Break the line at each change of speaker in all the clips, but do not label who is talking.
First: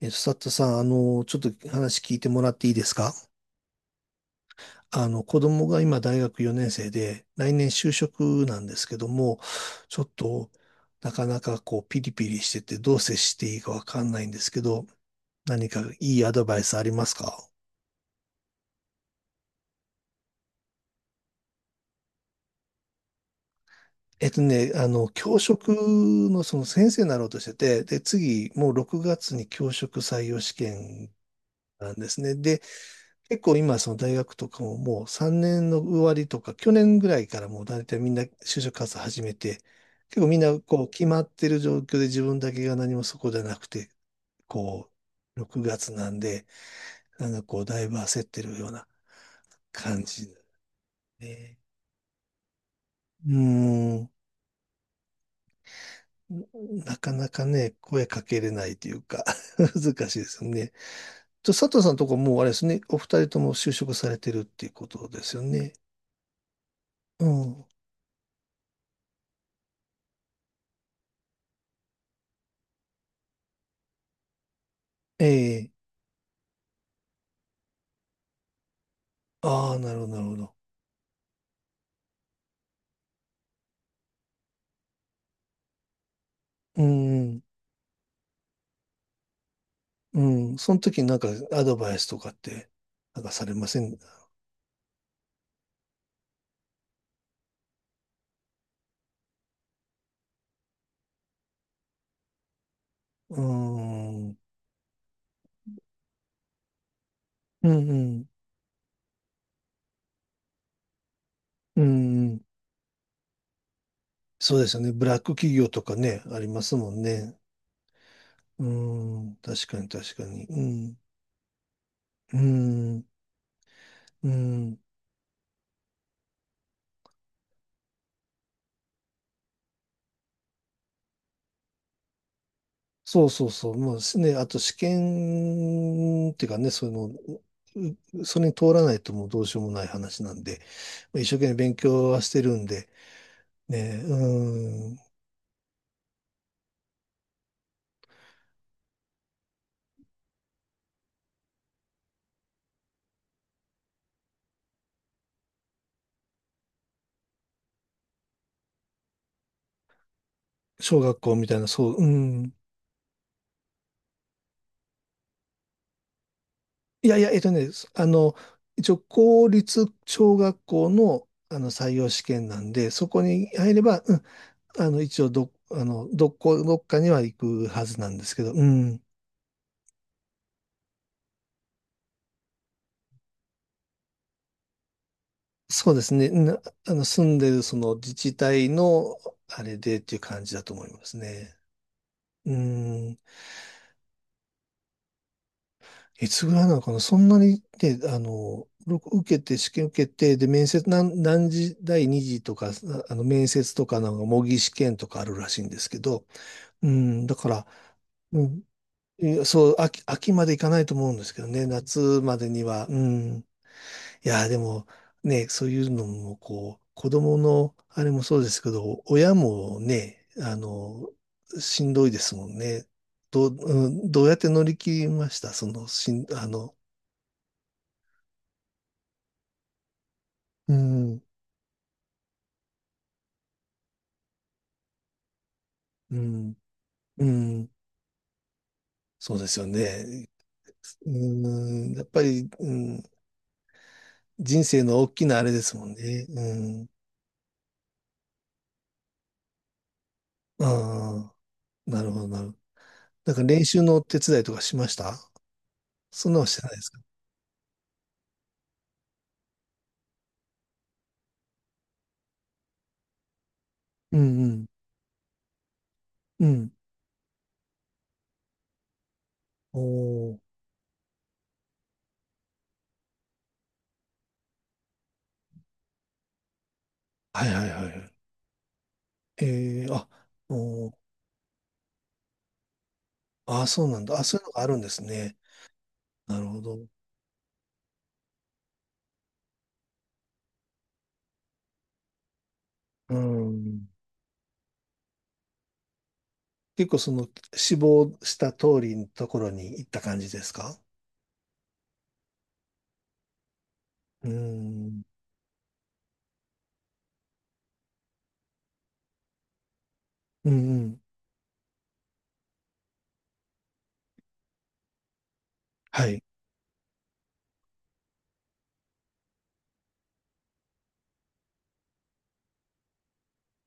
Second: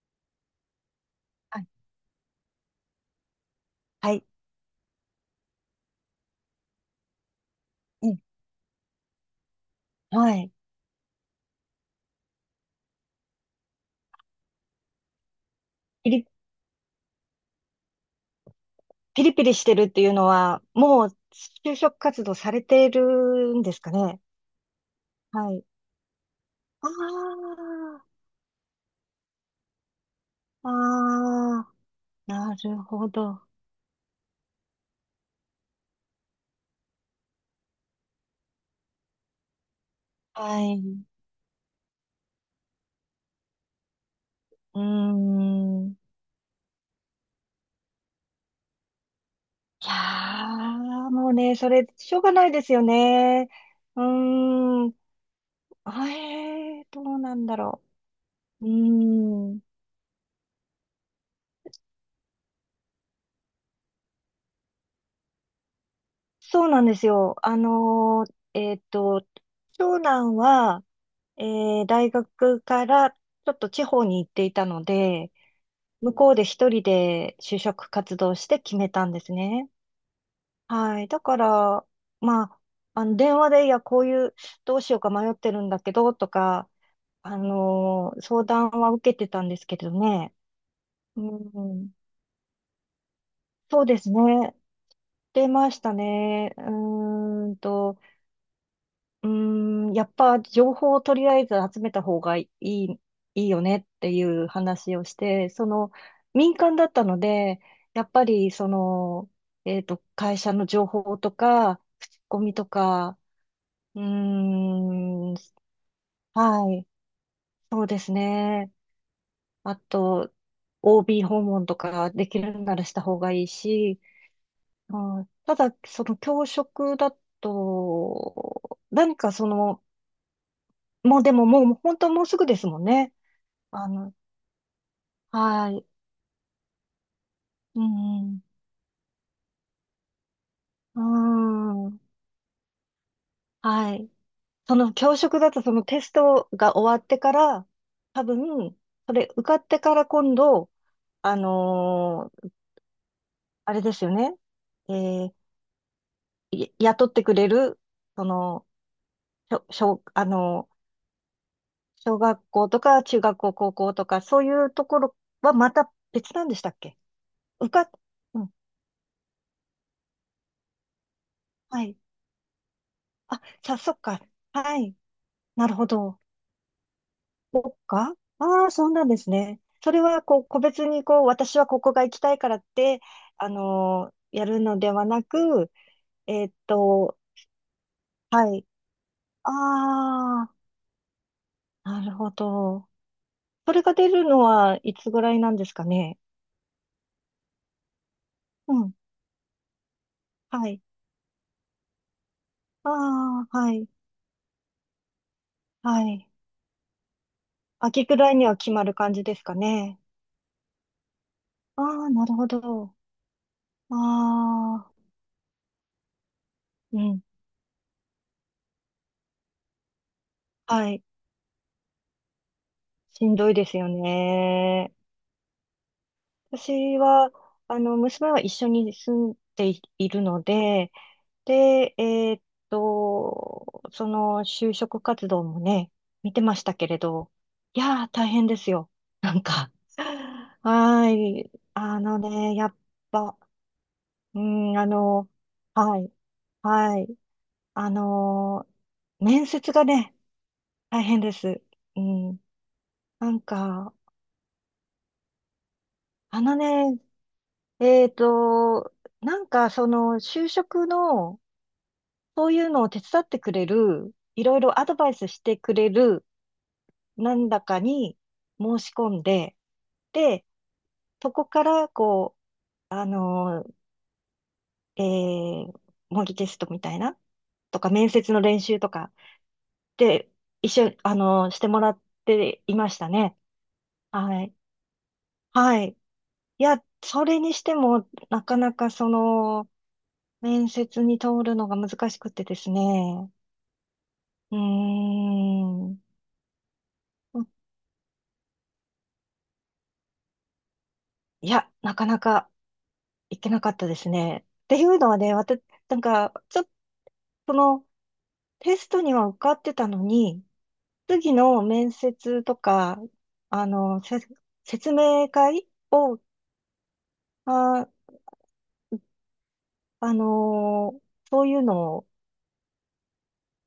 佐藤さん、ちょっ
は
と
い。
話聞いてもらっていいですか？
はい。
子供が今大学4年生で、来年就
うん。
職なんですけども、ちょっ
は
と、
い。
なかなかこう、ピリピリしてて、どう接していいかわかんないんですけど、何か
ピ
いい
リ、
アドバイスありますか？
ピリピリしてるっていうのは、もう就職活動されてるんですかね。
教
はい。
職のその先生になろうとして
あ
て、で、次、もう6月に教職採用試
あ、
験
ああ、
なんですね。
な
で、
るほ
結
ど。
構今、その大学とかももう3年の終わりとか、去年ぐらいからもう大体みんな就職活動始めて、結構みんな
はい。
こう決
う
まってる状況で自分だけが何もそこじゃなくて、
ー
こう、6月
ん。
なんで、なんかこう、だいぶ焦ってるような
い
感じだ
やもうね、
ね。
それ、しょうがないですよ
う
ね。
ー
う
ん。
ーん。
な
ど
か
う
な
な
か
んだ
ね、
ろ
声かけれ
う。
な
う
いというか、
ー ん。
難しいですよね。佐藤さんのとこもうあれですね、お二人とも就職されてるっていうことですよね。
そうなんです
う
よ。
ん。
長男は、え大学からちょっと地方に行っていたので、
ええ、
向こうで一人で就職活動して決めたんですね。
ああ、なるほど、なるほど。
はい。だから、まあ、あの、電話で、いや、こういう、どうしようか迷ってるんだけど、とか、
うん、
相談は受けてたんですけど
う
ね。
ん、その時になん
う
かアド
ん、
バイスとかって、なんかされませ
そう
ん？
ですね。出ましたね。やっぱ情報をとりあえず集めた方がいい、
う
いいよねってい
ん、うん、
う話をして、その民間だったので、
う
やっぱ
ん、
りその、会社の情報と
う
か、口コ
ん、
ミとか、うー
そうですよね。ブラック
ん、
企業とかね、ありま
は
す
い、
もんね。
そうです
う
ね。
ん、確
あ
かに確か
と、
に。うん、
OB 訪問とかで
う
きるならした
ん、
方がいいし、
うん。
うん、ただ、その教職だと、何かその、もうでももう、本当もうすぐですもんね。
そうそうそう。
あ
も
の、
うね、あと試
はい。
験っていうかね、そういう
う
の、そ
ん。
れに通らないともうどうしようもない話なんで、
う
一生懸命勉
ーん。
強はしてるんで、
は
ね、
い。その
うん、
教職だとそのテストが終わってから、多分、それ受かってから今度、あのーあれですよね。えーい雇ってくれる、その、小、小あのー
小学校みたいな、そう、う
小学
ん、
校とか中学校、高校とか、そういうところはまた別なんでしたっけ？
いやいや、
受か
そ
っ、
あの、
うん。
一応公立小学校の、
は
採
い。
用試験なんで、そこ
あ、
に入
さ、
れ
そっ
ば、う
か。
ん、
はい。
一応ど、
なる
あ
ほ
の、
ど。
どこ、どっかには行
そ
く
っ
はずな
か。
んですけど、う
ああ、そう
ん、
なんですね。それは、こう、個別に、こう、私はここが行きたいからって、やるのではなく、
そうですね、
えーっと、
住んでるその自治
はい。
体の、あれでっていう
あ
感じだと思いますね。
あ、なるほ
う
ど。
ん、
それが出るのはいつぐらいなんですかね。
いつぐらいなのかな、そんなにね、
うん。
僕受けて、試験受けて、で、面
はい。
接、何時、第2次とか、
あ
面
あ、は
接と
い。
かなんか模擬試験とかあるらしいんですけ
は
ど、
い。
うん、だから、
秋ぐらい
う
には
ん、
決まる感じ
い
です
や
か
そう、
ね。
秋までいかないと思うんですけどね、
あ
夏
あ、なる
ま
ほ
でには、
ど。
うん。
あ
いや、でも、
あ、
ね、そういうのも、こう、
う
子
ん。
供の、あれもそうですけど、親もね、
はい。
しんどいですもんね。
しんどいですよ
うん、どうやって乗り切
ね。
りました？その、
私は、あの、娘は一緒に住んでいるの
う
で、
ん、
で、その就職活動もね、
う
見て
ん、
ましたけれ
う
ど、
ん、
いやー、大変ですよ。な
そう
ん
ですよ
か、
ね。
はーい。
うん、
あ
やっ
の
ぱり、
ね、や
う
っ
ん、
ぱ、う
人
ん、
生
あ
の大き
の、
なあれですもん
はい、
ね。うん、
はい。あの面接がね、大変で
あ
す。
あ、
う
なるほど、
ん、
なるほど。
な
なん
ん
か練習
か、
のお手伝いとかしました？そんな
あ
のし
の
てないです
ね、
か？
えーっと、なんか、その、就職の、そういうのを手伝ってくれる、
うん
い
う
ろい
ん。
ろアドバイスしてくれる、
うん。
なんだかに申し込んで、
おー。
で、そこから、こう、ー、えー、模擬テストみたいな、
はいはいは
と
いは
か、面
い。
接の練習とか、
えー、あ、
で、一
お
緒に、
ー。
してもらっていましたね。
あ、そうなんだ。あ、そうい
は
うの
い。
があるんですね。
はい。
なるほ
いや、
ど。
それにしても、なかなかその、面接に通るのが難しくてですね。
うん。
うーん。
結構その志望した通りのところに行った感じですか？
いや、なかなかいけなかったです
う
ね。っていう
ん。
のはね、私、なんか、ちょっとそのテストには受かってたのに、
うんうん。
次の面接とか、あの、せ説明会
は
を、
い。
あ、あのーそういうのを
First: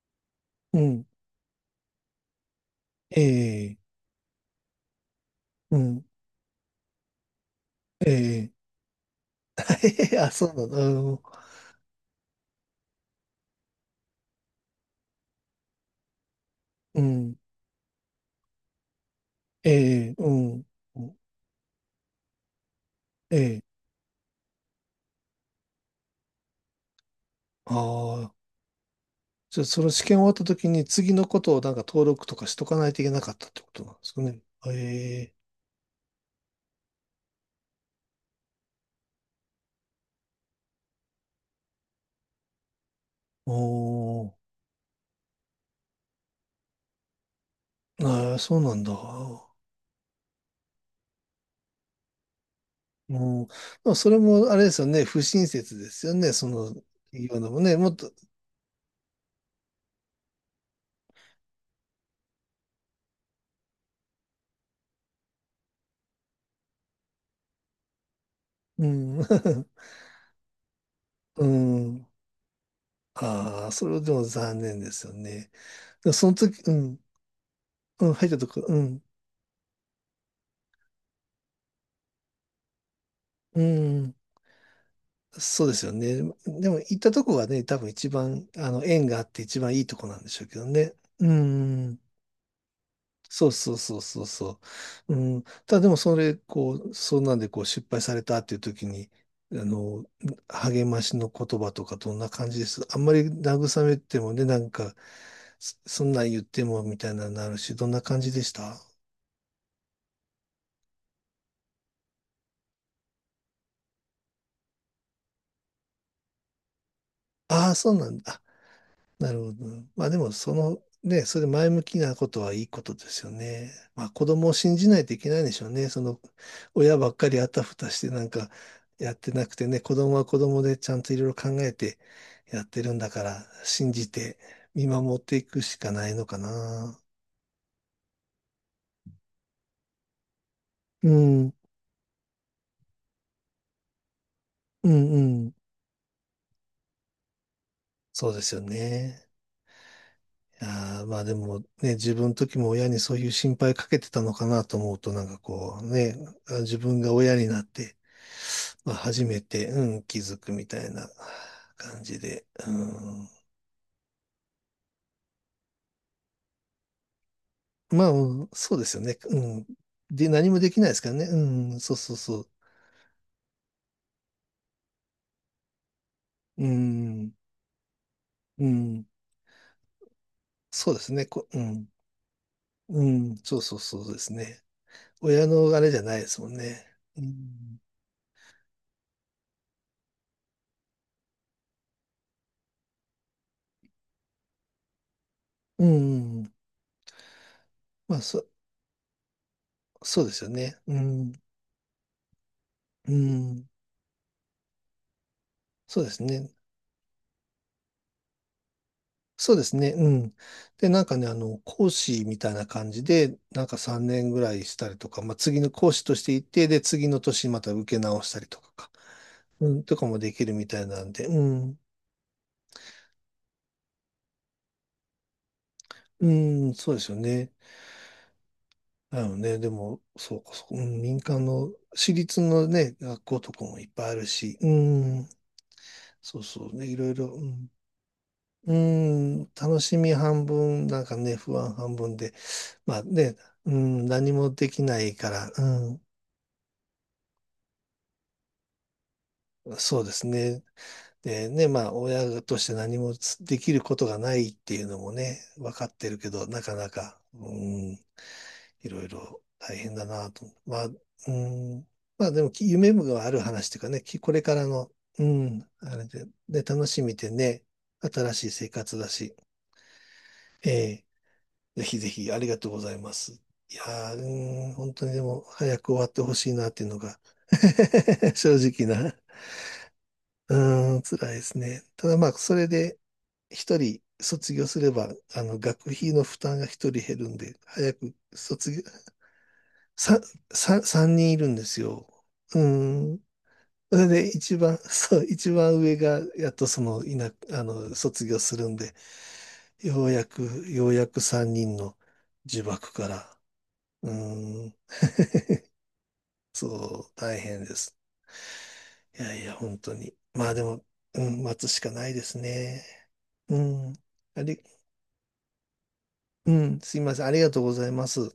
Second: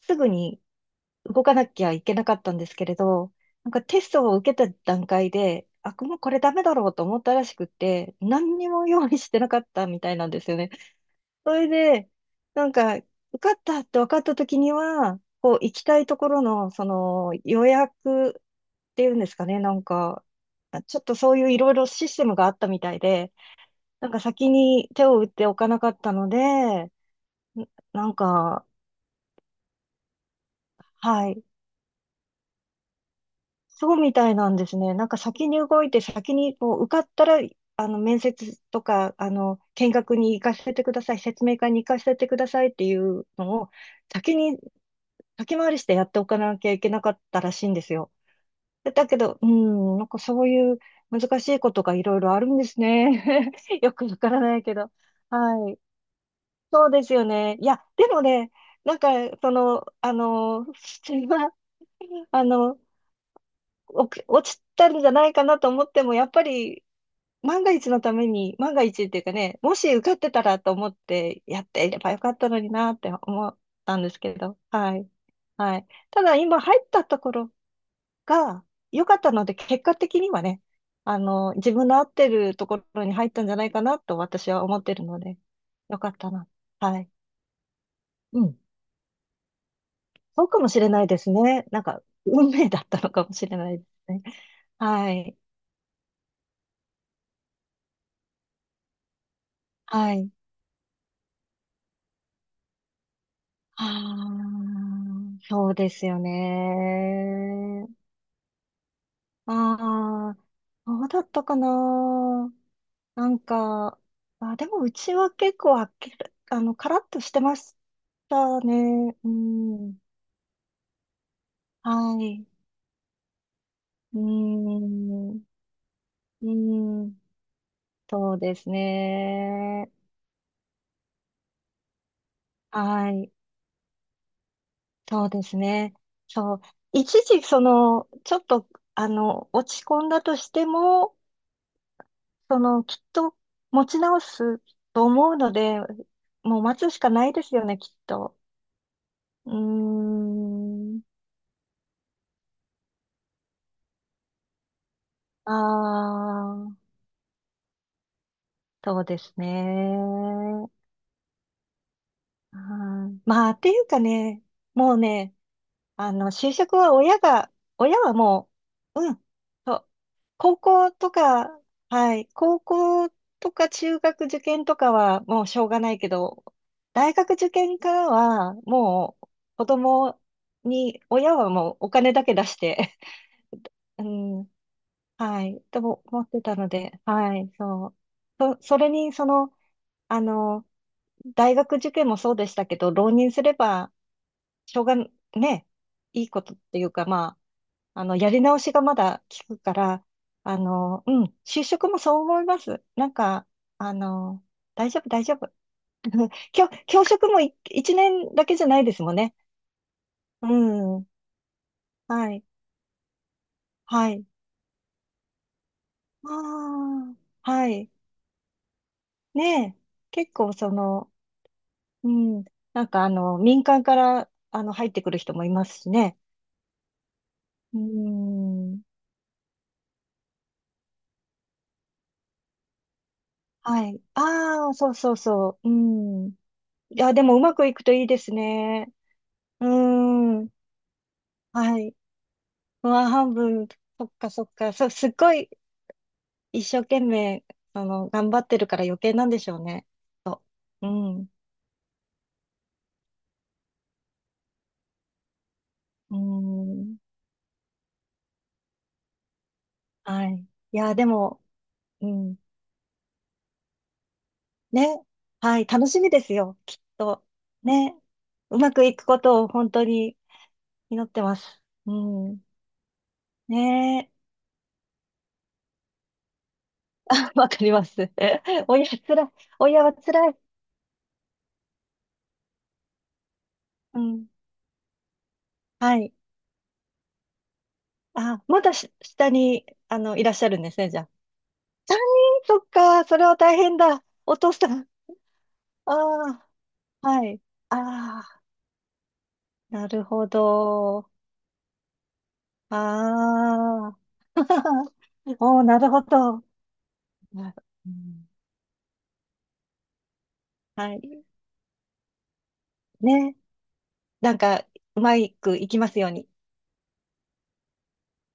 すぐに
うん。
動かなきゃいけなかったんですけれど、なん
ええ、
かテストを受けた段階で、
う
あ、
ん。
もうこれダメだろうと思ったらしくっ
え
て、
え、
何にも用意してなかったみたい な
あ、
んで
そ
す
う
よ
なん
ね。
だ。うん。
それで、なんか、受かったって分かった時には、こう、行きたいところの、そ
う
の、
ん、
予約っていうんですかね、なん
ええ、
か、
うん。
ちょっとそういういろいろシステムがあったみたいで、
ええ、
なんか先に手を打っておかなかったので、ん
あ
なん
あー、
か、
じゃあ、その試験終わった時に次の
は
こ
い、
とをなんか登録とかしとかないといけなかったってことなん
そ
で
うみ
すか
たい
ね。
なんですね。なんか
ええ、
先に動いて、先にこう受かったら、あの、面接とか、あの、見学に行かせてください、説明会に行かせてくださいっていうのを、
おー、
先に先回りしてやっておかなきゃいけなかったらしいんですよ。
ああ、そうなん
で
だ。
だけど、うん、なんかそういう難しいことがいろいろあるんです
うん、
ね。
ま
よ
あ、
く
そ
わ
れ
から
もあ
ない
れで
け
すよ
ど。
ね、不親
は
切
い。
ですよね、その、
そうですよ
いうの
ね。
も
い
ね、
や、
もっ
で
と、
もね、なんか、その、あの、普通は、あの、お落ちたんじゃないかなと思っても、やっぱり、万が一のために、万が
う
一っ
ん、
ていうかね、もし 受かってたらと思って
う
やっていれ
ん、
ばよかったのになって思っ
ああ、そ
た
れ
んで
で
す
も
けど、
残念で
は
す
い。
よね。
はい。
でも
た
その
だ今
時、う
入っ
ん、
たところ
うん、入ったとこ、
が
うん、
良かったので、結果的にはね、あの、自分の合ってるところに入ったんじゃ
う
ないかな
ん、
と私は思ってるので、
そうですよ
良か
ね。
ったな。
でも行っ
はい。
たとこがね、多分一
う
番、
ん。
縁があって一番いいとこなんでしょ
そ
う
う
け
か
ど
もしれ
ね。
ないで
う
すね。なん
ん。
か、運命だったのかもし
そう
れな
そう
いです
そうそ
ね。
うそ
は
う。う
い。
ん。ただでもそれ、こう、そんなんでこう失敗されたっていう時に、あの、
はい。
励ましの言葉とかどんな感じです？あんまり慰め
あ
てもね、なんか、
あ、そうで
そ
す
ん
よ
なん言ってもみたいなのになるし、ど
ね。
んな感じでした？
ああ、そうだったかな。なんか、あ、でもうちは結構あっけ、あの、カラッとしてま
ああー、
し
そうなんだ。
たね。う
なるほど。
ん。
まあでも、その、ね、それ前向きな
は
こと
い。
はいいことですよね。まあ
うー
子供を信じないといけ
ん。
な
う
いんでしょうね。その、
ー
親ばっ
ん。
かりあたふたしてなん
そう
か
です
やってなくてね、
ね。
子供は子供でちゃんといろいろ考えてやってるんだ
は
か
い。
ら、信じて見守っ
そう
て
で
い
す
くしか
ね。
ないのか
そう。
な。
一時、その、ちょっと、あの、落ち込んだとして
う
も、
ん、
その、きっと持ち直す
うん、
と思う
うん。
ので、もう待つしかないですよね、きっ
そう
と。
ですよね。
うー
い
ん。
やーまあでもね、自分の時も親にそういう心配かけてたのかなと思うと、なんか
あ
こうね、
あ、
自分が親になって、まあ、
そうで
初
す
めて、うん、気
ね。
づくみたいな感じで、う
はい、
ん、
まあ、っていうかね、もうね、あの、就職は親が、親
まあ、
は
うん
も
そうですよ
う、う
ね、
ん、
うん。
そう。
で、何
高
もできない
校
ですか
と
らね、う
か、
ん、そうそ
は
う
い、
そう、
高校とか中学受験とかはもうしょうがないけど、
う
大
ん、
学受験からは
うん、
もう子供
そうで
に、
すね、
親は
う
もう
ん、
お金だけ出して、
うん、そう そうそ
う
うです
ん、
ね。
は
親
い、
のあ
と
れじゃ
も
ない
思
で
っ
す
て
もん
たの
ね。
で、
う
はい、
ん、
そう。それに、その、あの、大学受験もそうでしたけど、浪人すれば、しょうが、ね、
う
いいこ
ん、
とっていうか、まあ、あの、
まあ、
やり直しがまだ効くから、
そうですよ
あ
ね。う
の、うん、
ん、
就職もそう思います。な
う
んか、
ん、
あの、大丈夫、大丈夫。
そうです ね。
教職も一年だけじゃないですもんね。
そうですね。うん。
う
で、なん
ん。
かね、講師
は
み
い。
たいな感じで、なんか3
はい。
年ぐらいしたりとか、まあ、次の講師として行って、で、次
あ
の年
あ、
ま
は
た受
い。
け直したりとかか、
ね
う
え。
ん、とかもで
結
き
構
るみ
そ
たいなん
の、
で、うん、
うん。なんか、あの、民間から、あの、入ってくる人もいますしね。
うん、そうですよね。
うん。
なのね、でも、そうか、そう、うん、民間の、私立のね、学校とかもい
は
っ
い。
ぱいあるし、う
ああ、そうそう
ん、
そう。うん。い
そうそうね、いろ
や、
い
で
ろ、
も
う
うまく
ん、
いくといいです
う
ね。
ん、
う
楽しみ半
ん。
分、なんかね、不安
はい。
半分で、まあ
ワ半
ね、
分、
うん、
そっか
何
そっ
もで
か、
きな
すっ
いか
ごい
ら、
一生懸命、あの、頑張ってるから余計なんでしょうね。
そうです
そ
ね。
う。うん。
でね、まあ、親として何もできることがないっていうのもね、分かって
う
るけど、なかな
ん。
か、うん、いろいろ大変だ
は
なと。
い。い
まあ、
や、で
う
も、
ん、
う
まあ
ん。
でも、夢がある話というかね、これからの、
ね。
う
はい。
ん、
楽
あ
し
れ
みで
で、
すよ。
で、
きっ
楽しみ
と。
でね、
ね。
新しい
う
生
まくい
活
く
だ
こ
し、
とを本当に
え
祈
え、
ってます。
ぜ
う
ひぜひあ
ん。
りがとうございます。いや
ね
ー、
え。
うん、本当にでも、早く終わってほしいなっていうのが、
わかります。
正 直
親
な。
辛い。親は辛い。
うーん、辛いですね。ただまあ、それで、一
う
人
ん。
卒業すれば、学
はい。
費の負担が一人減るんで、早く
あ、ま
卒
だ
業、
下に、あの、
さ、
いらっしゃるんですね、じゃあ。
三人いるんです
3
よ。
人、
う
そっか、そ
ん。
れは大変
そ
だ。
れで
お父
一
さ
番、
ん。
そう、一番上が、
あ
やっとその、
あ、はい。あ
卒業
あ、
するんで、
なる
ようや
ほ
く、ようや
ど。
く三人の呪縛か
あ
ら、
あ。
うん、
おー、なるほど。
そう、大
な
変で
う
す。
ん、
いやいや、本当に。まあでも、
は
う
い。
ん、待つしかないですね。
ね。
うん。
なん
あり、
か、うまくいきますように。
うん、すいません。ありがとうございます。